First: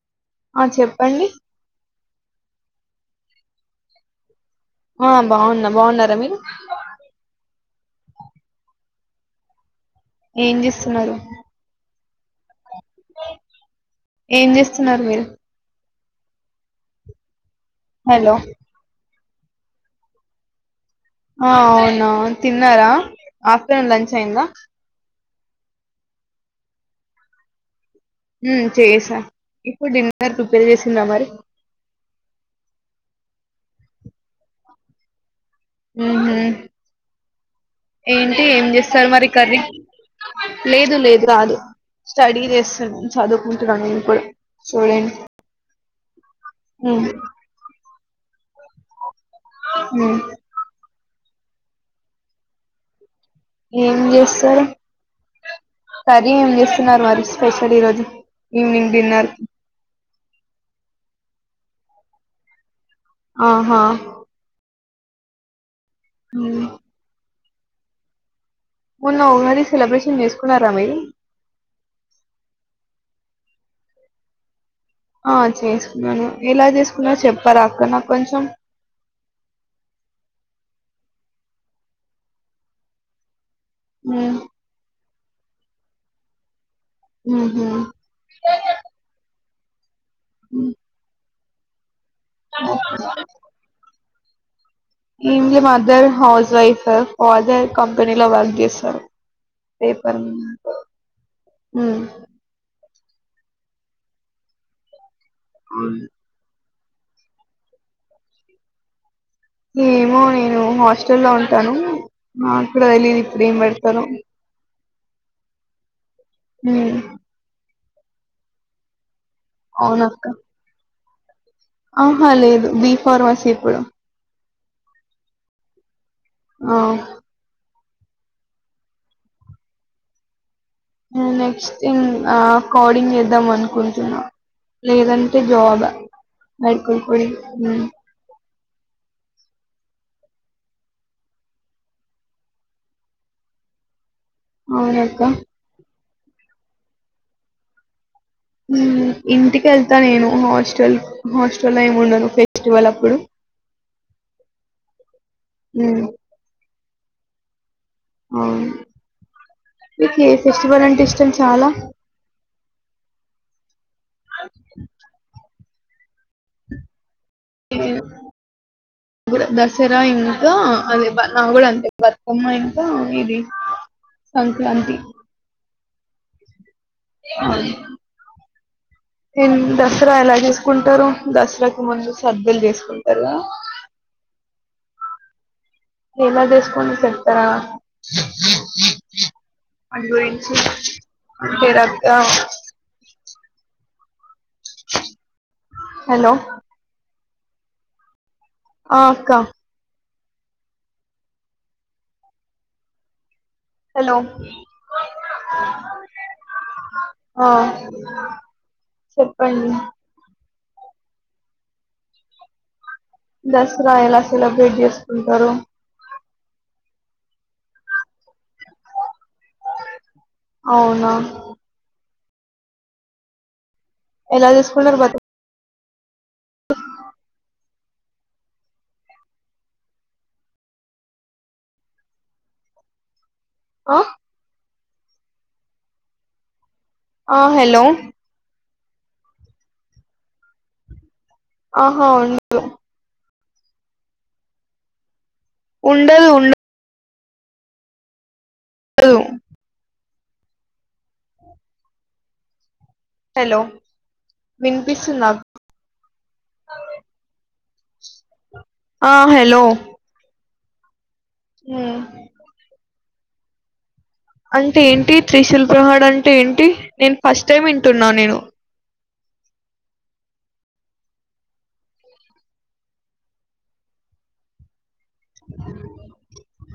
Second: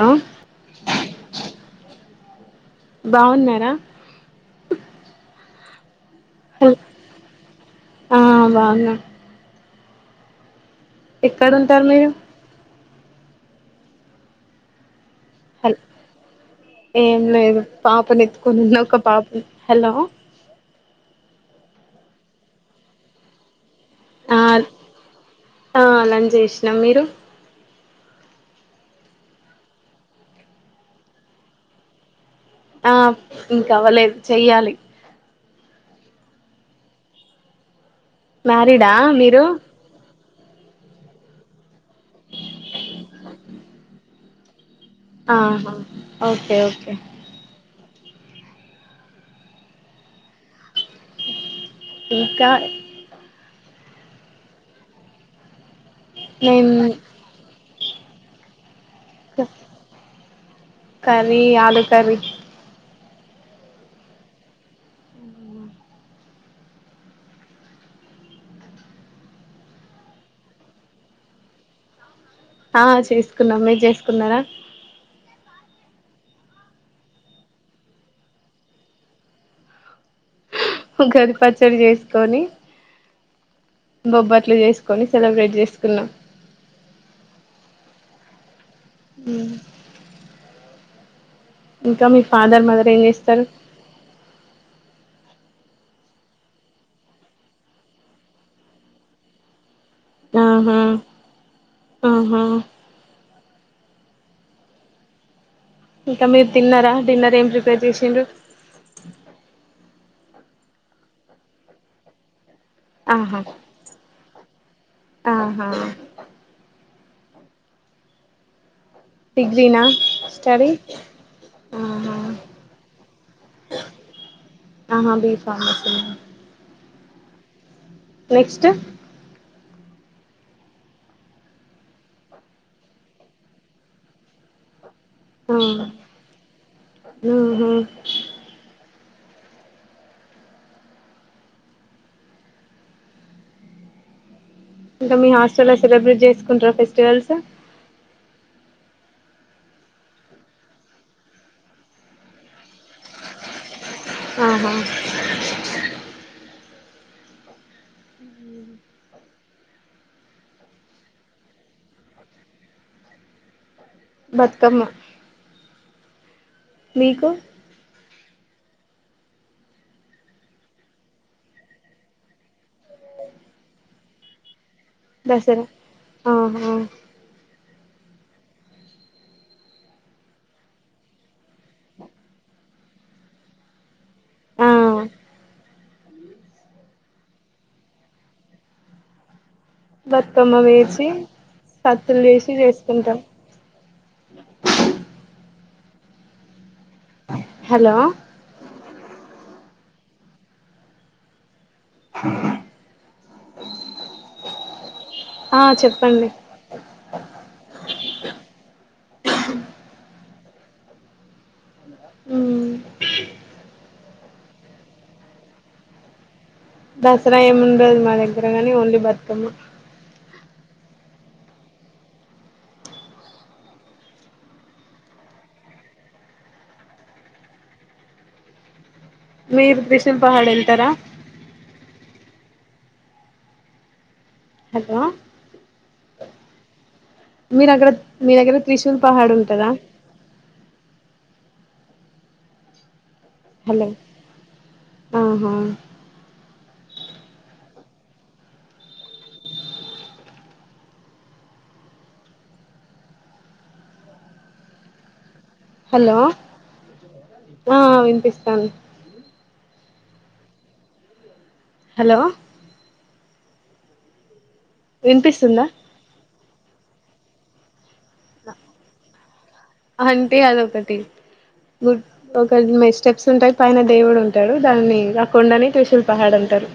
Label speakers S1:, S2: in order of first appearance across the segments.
S1: Hello
S2: ఆ చెప్పండి
S1: బాగున్నార
S2: ఆ బాగున్నా బాగున్నారా మీ
S1: ఆ బాగున్న
S2: ఏం చేస్
S1: ఎక్కడ ఉంటారు మీరు
S2: ఏం చేస్తున్నారు మీరు
S1: హల్ ఏం లేదు పాప ని
S2: హలో
S1: ఎతుకుని ఉన్న పాప ఒక పాప ని హలో
S2: ఆ అవునా తిన్నార ఆఫ్టర్నూన్ లంచ్
S1: ఆ
S2: అయిందా
S1: ఆ లంచ్ చేసినాం మీరు
S2: చేస ఇప్పుడు డిన్నర్ ప్రిపేర్ చేస్తున్న మరి
S1: ఆ ఇంక అవ్వలేదు చెయ్యాలి
S2: హ ఏంటి ఏం
S1: మ్యారీడా
S2: చేస్తారు మరి
S1: మీరు
S2: కర్రీ లేదు లేదు రాదు స్టడీ చేస్తాను చదువుకుంటున్నాను నేను కూడా
S1: ఆహా ఓకే ఓకే
S2: [unintelligible] హు
S1: ఇంకా
S2: కర్రీ
S1: మేం
S2: చేస్తున్నారు మరి స్పెషల్ కర్రీ ఈ రోజు ఈవినింగ్ డిన్నర్
S1: కరీ ఆలు కర్రీ
S2: ఆహా హు మొన్న [unintelligible] సెలబ్రేషన్ చేసుకున్నర మీరు
S1: ఆ చేసుకున్నాం మీరు చేసుకున్నార
S2: ఆ చేసుకున్నాను ఎలా చేసుకున్నారో చెప్తారఅక్క నాకు కొంచెం
S1: ఆ ఉగాది పచ్చడి చేసుకొని
S2: మ్మ్.
S1: బొబ్బట్లు చేసుకొని సెలబ్రేట్ చేసుకున్నాం
S2: ఉహు
S1: హ్మ్మ్
S2: అ
S1: ఇంకా మీ ఫాదర్ మదర్ ఏం చేస్తారు
S2: ఇంగ మదర్ హౌస్ వైఫ్ ఫాదర్ కంపెనీలో వర్క్ చేస్తాడు ఏపనీ
S1: ఆహా
S2: హ్మ్మ్
S1: ఆహా ఇంకా మీరు తిన్నరా డిన్నర్ ఏం ప్రిపేర్ చేసిండ్రు
S2: ఏమో నేను హాస్టల్ లో ఉంటాను నాకు కూడా తెలియని
S1: ఆహా
S2: ఇప్పుడు ఏం పెడతారు
S1: ఆహా
S2: హ్మ్మ్
S1: డిగ్రీనా
S2: అవునక్క
S1: స్టడీ
S2: ఆహా లేదు బి ఫార్మాసీ ఇప్పుడు
S1: ఆహా బీ ఫార్మసీ నా
S2: అవు
S1: నెక్స్ట్
S2: నెక్స్ట్ ఇంగ కోడింగ్ చేదమనుకొంటున్న లేదంటే
S1: ఆ
S2: జాబ్ మేడికల్ ఫీల్డ్
S1: ఆహా ఇంకా
S2: అవునక్క
S1: మీ హాస్టల్లో సెలబ్రేట్ చేసుకుంటార ఫెస్టివల్స్
S2: ఇంటికి వెళ్తా నేను హాస్టల్ హాస్టల్ లో ఏమి ఉండను ఫెస్టివల్ అప్పుడు
S1: ఆహ
S2: ఉమ్, ఆవు మీకు ఏ ఫెస్టివల్ అంటే ఇష్టం చాలా
S1: బతుకమ్మ మీకు
S2: హ దసరా ఇంకా అదే నా కూడా అంతే బతుకమ్మ ఇంకా ఇది సంక్రాంతి
S1: దసరా ఆహా
S2: అ
S1: అ
S2: దసరా ఎలా చేసుకుంటారు దసరాకి ముందు సద్ద్దలు చేసుకుంటారు
S1: ఆ
S2: ఎలా చేసుకుంటారో చెపుతారా
S1: బతుకమ్మ వేసి
S2: అంటే రక్క
S1: కత్తులు వేసి చేసుకుంటాం
S2: హలో
S1: హలో
S2: ఆ అక్క హలో
S1: ఆ చెప్పండి
S2: ఆ చెప్పండి
S1: హ్మ్మ్
S2: దసరా ఎలా సెలబ్రేట్ చేసుకుంటారు
S1: దసరా ఏముండదు మా దగ్గరగానీ ఓన్లీ బతుకమ్మ
S2: అవునా ఎలా తీసుకున్నారు బతి
S1: మీరు త్రిశూల్ పహాడ్ ఎళ్తారా
S2: ఆ
S1: హలో
S2: ఆ హలో
S1: మీరక్కడ మీ దగ్గర త్రిశూల్ పహాడ్ ఉంటదా
S2: ఆహా ఉం [inaudible]
S1: హలో ఆహా
S2: ఉండదు ఉండ దు హలో వినిపిస్సుందా
S1: హలో ఆ వినిపిస్తాంది
S2: ఆ హలో ఉమ్.
S1: హలో
S2: అంటే ఏంటి త్రిశూల్
S1: వినిపిస్తుందా
S2: ప్రహాడ్ అంటే ఏంటి నేను ఫస్ట్ టైమ్ విం
S1: అంటే అదో ఒకటి గుడ్ ఒకటిమె స్టెప్స్ ఉంటాయి పైన దేవుడు ఉంటాడు దాన్ని [unintelligible] డనే త్రిశూల్ పహాడ్ అంటారు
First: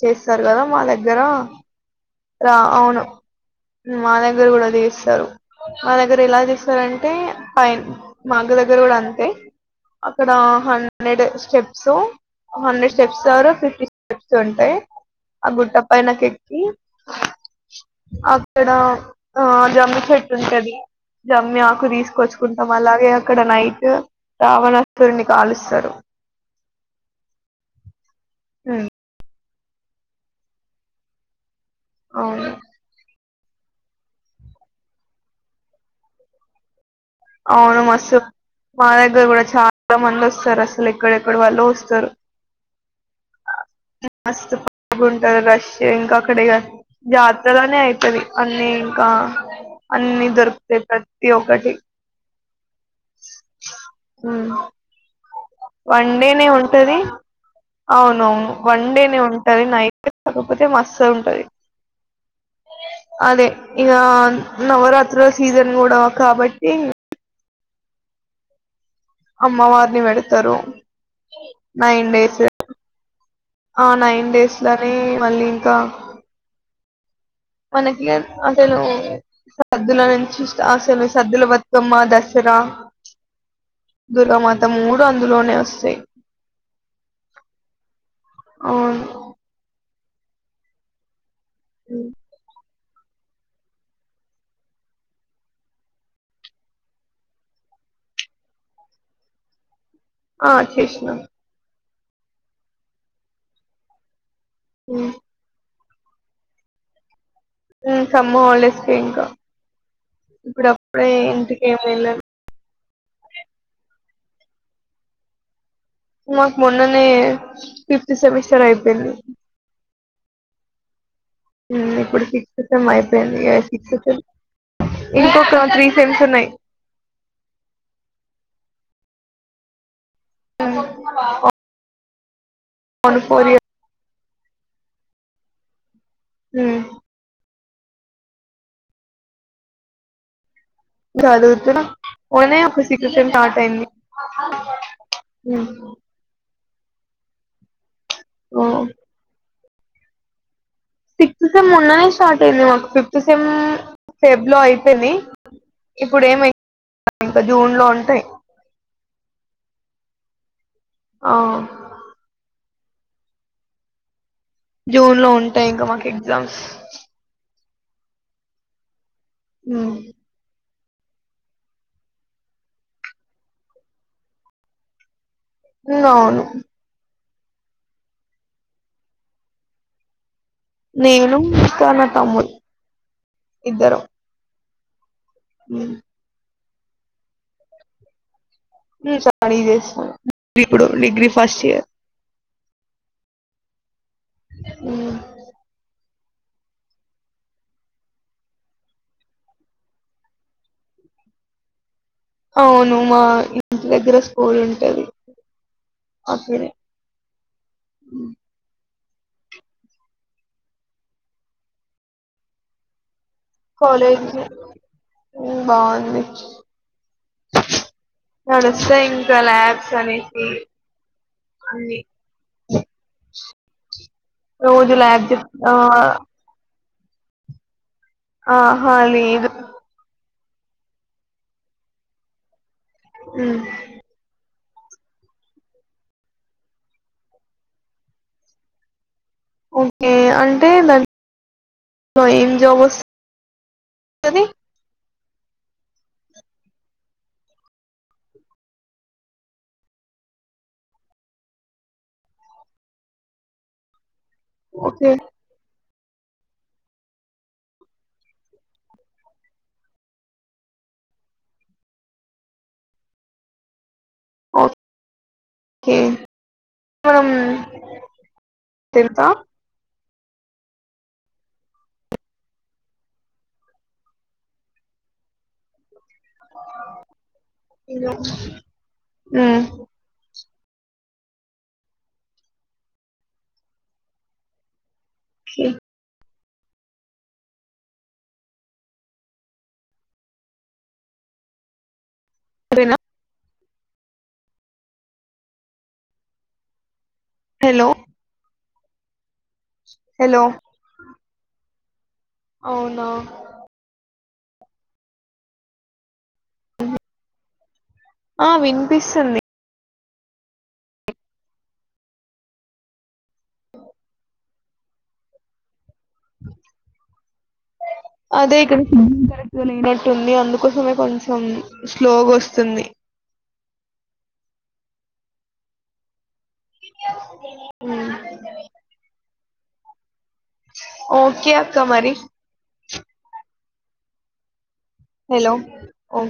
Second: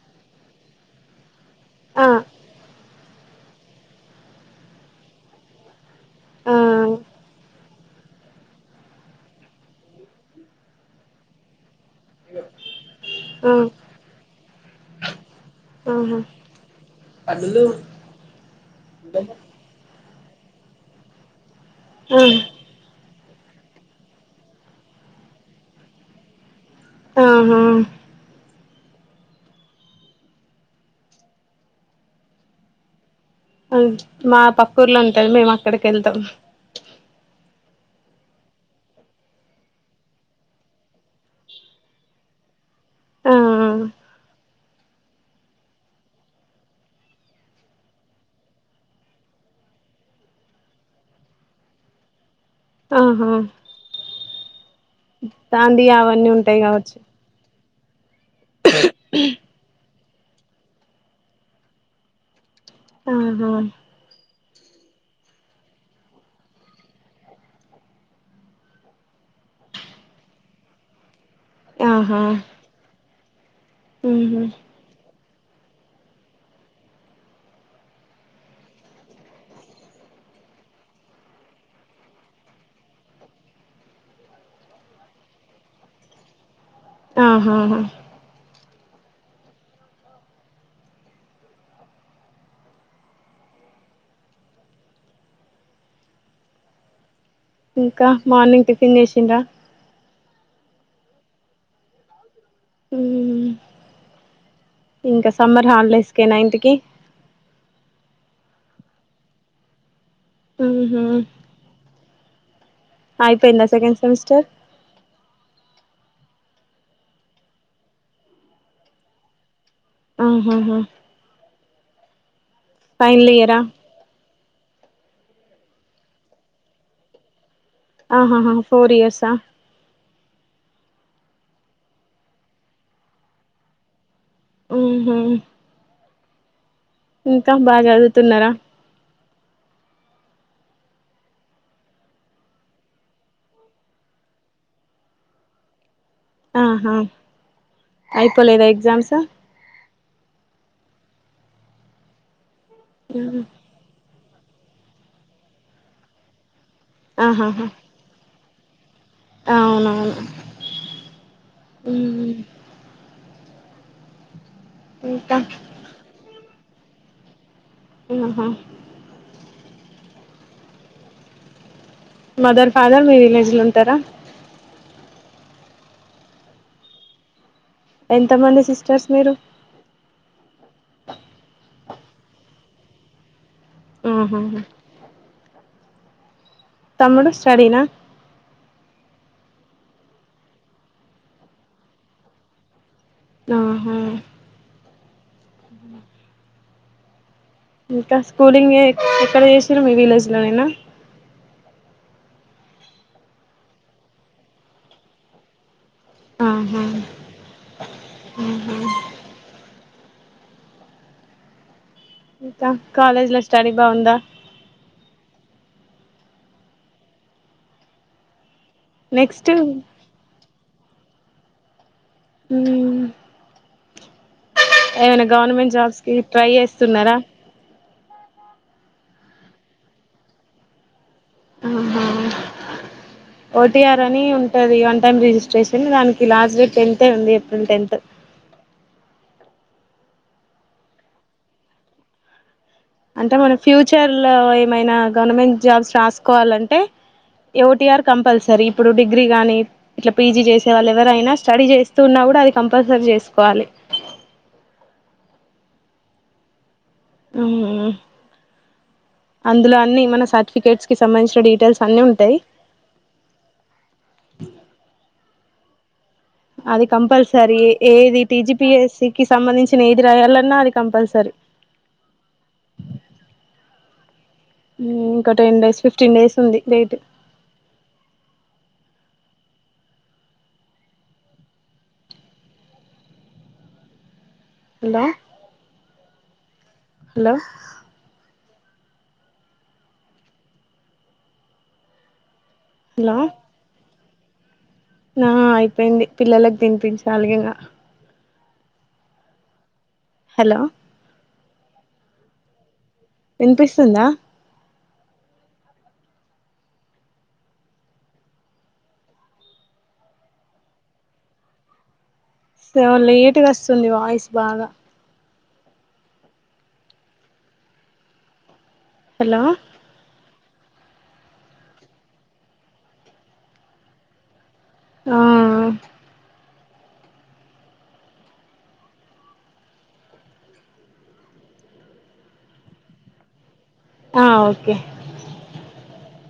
S2: చేస్సారు కదా మా దగ్గర
S1: ఆ
S2: రా అవును మా దగ్గర కూడా తీస్తారు మా దగ్గర ఎలా
S1: ఆ
S2: తీస్తారంటే పైన్ మాగ్గ దగ్గర కూడా అంతే అక్కడ హండ్రెడ్ స్టెప్స్ హండ్రెడ్ స్టెప్స్ ద్వారా
S1: ఆ
S2: ఫిఫ్టీ స్టెప్స్ ఉంటాయి ఆ గుట్ట పైనకు ఎక్కి
S1: అందులో
S2: అక్కడ ఆ జమ్మి చెట్టు ఉంటది జమ్మి ఆకు
S1: ఆహా
S2: తీసుకొచ్చుకుంటాం అలాగే అక్కడ నైటు రావణాసురుడిని కాలుస్సారు
S1: ఆహా
S2: ఉమ్ అవును
S1: [unintelligible] మా పక్క ఊర్లో ఉంటాది మేము అక్కడికి వెళ్తాం
S2: అవును మస్తు మా దగ్గర కూడా చాలా మంది వస్తారు అసలు ఎక్కడెక్కడ వాళ్ళో వస్తారు
S1: ఆ
S2: మస్తు బాగున్ టది రష్ ఇంకా అక్కడ ఇగ జాతరనే ఐతది అన్నీ ఇంకా అన్నీ దొరుకుతాయి ప్రత్తి ఒక్కటి
S1: ఆహా
S2: ఊ
S1: దాండి
S2: వన్ డే
S1: అవన్నీ
S2: నే
S1: ఉంటాయి
S2: ఉంటది
S1: కావచ్చు
S2: అవునవును వన్ డే నే ఉంటది నైట్ కాకపోతే మస్త్ ఉంటది అదే
S1: ఆహా
S2: ఇగ నవరాత్రుల సీజన్ కూడా కాబట్టి అమ్మవారిని పెడతారు నైన్
S1: ఆహా
S2: డేస్ ఆ నైన్
S1: ఉహు
S2: డేస్ లనే మళ్ళీ ఇంకా మనకి అసలు సద్దుల నుంచి స్టా అసలు సద్దుల బతుకమ్మ దసరా దుర్గమాత మూడూ అందులోనే వస్తాయి
S1: ఆహాహా
S2: అవును ఊ
S1: ఇంకా మార్నింగ్ టిఫిన్ చేసిండ్రా
S2: ఆ చేషినాం
S1: ఉమ్
S2: ఉమ్.
S1: ఇంక సమ్మర్ హాలిడేస్ కేనా ఇంటికి
S2: ఊ సమ్మూ హాలిడేస్ కే ఇంకా ఇప్పుడ ప్పుడే ఇంటికే వెళ్ళన్
S1: ఆ అయిపోయింద సెకండ్ సెమిస్టర్
S2: మాక్ మొన్ననే ఫిఫ్త్ సెమిస్టర్ అయిపోయింది
S1: ఆహహ
S2: ఇప్పుడు సిక్స్ సెమ్ అయిపోయింది. ఇక
S1: ఇయరా
S2: సిక్స్త్ సెమ ఇంకొక త్రీ సెమ్స్ ఉన్నాయి
S1: ఆహహా ఫోర్ ఇయర్స
S2: ఒ మది ఫోర్ ఇయర్
S1: ఊహు
S2: మ్
S1: ఇంక బాగా చదువుతున్నారా
S2: చదువుతున్న [unintelligible] ఒక సిటీతో స్టార్ట్ అయింది ఉమ్
S1: ఆహ అయిపోలేదా ఎగ్జామ్స్
S2: సిక్స్త్ సెమ్ మోన్న స్టార్ట్ అయింది మాకు ఫిఫ్త్ సెమ్ ఫెబ్ లో అయిపోద్ది ఇప్పుడు ఏమై ఇంకా జూన్లో ఉంటాయి
S1: ఆ అవునవును
S2: ఆ
S1: ఉమ్
S2: జూన్ లో
S1: ఇంకా
S2: ఉంటాయి ఇంక మాకు ఎగ్జామ్స్
S1: ఆహ
S2: హు
S1: మదర్ ఫాదర్ మీ విలేజ్ లో ఉంటారా
S2: మ్ అవును
S1: ఎంతమంది సిస్టర్స్ మీరు
S2: నేను ఇంకా నా తమ్ముడు
S1: ఊహు
S2: మ్
S1: తమ్ముడు స్టడీనా
S2: ఉమ్ స్టడీ చేస్తున్నాడు ఇప్పుడు డిగ్రీ ఫస్ట్ ఇయర్
S1: ఆహ
S2: ఉహ్
S1: ఇంక స్కూలింగ్ ఎక్కడ చేస్తున్నావ్ మీ విలేజ్ లోనైనా
S2: అవును మా ఇంటి దగ్గర స్కూల్ ఉంటది
S1: ఆహ
S2: ఉమ్
S1: ఇంకా కాలేజ్లో
S2: కాలేజ్ లో ఉమ్ బాగుంది నడుస్తాయి ఇంకా
S1: నెక్స్ట్ ఉమ్
S2: ల్యాబ్స్ అనేసి అన్ని
S1: మ్
S2: రోజు ల్యాబ్
S1: ఏమైనా
S2: చెప్తా
S1: గవర్నమెంట్ జాబ్స్ కి ట్రై చేస్ స్తున్నారా
S2: ఆహ లేదు
S1: ఊహు
S2: ఉమ్
S1: ఓటిఆర్ అని ఉ ఉంటది ఒన్ టైమ్ రిజిస్ట్రేషన్ దానికి లాస్ట్ డేట్ టెన్త్ే ఉంది ఏప్రిల్ టెన్త్
S2: ఓకే అంటే దాని లో ఏం జాబ్
S1: అంటే మన ఫ్యూచర్ లో
S2: వస్తది
S1: ఏమైనా గవర్నమెంట్ జాబ్స్ రాసుకోవాలంటే ఓటిఆర్ కంపల్సరీ ఇప్పుడు డిగ్రీ గాని ఇట్ల పీజీ చేసే వాళ్ళు ఎవరైనా స్టడీ చేస్తుూన్నా కూడ అది కంపల్సరీ చేసుకోవాలి
S2: ఒకే
S1: ఊహు అందులో అన్నీ మన సర్టిఫికేట్స్ కి సంబంధించిన డీటెయిల్స్ అన్నీ ఉంటాయి
S2: ఓకే
S1: అది
S2: మనం
S1: కంపల్సరీ ఏది టిజిపిఎస్సి కి
S2: తెలుసా
S1: సంబంధించిన ఏ ది రాయలన్నా అది కంపల్సరి ఇంకా ten days fifteen days ఉంది డేట్
S2: ఆ
S1: హలో
S2: ఒకే
S1: హలో
S2: సరేనా
S1: హలో ఆ అయిపోయింది పిల్లలకి తినిపించాల్ గిగ
S2: హలో హలో అవును
S1: వినిపిస్తుందా
S2: ఆ వినిపిస్తుంది
S1: చూసావా లేట్గా గస్తుంది వాయిస్ బాగా
S2: అదే
S1: హలో
S2: కరెక్టుగా లేనట్టుంది అందు కోసమే కొంచెం స్లోగా వస్తుంది
S1: ఆ
S2: ఉ ఓకే అక్క మరి
S1: ఆ ఓకే
S2: హలో ఓ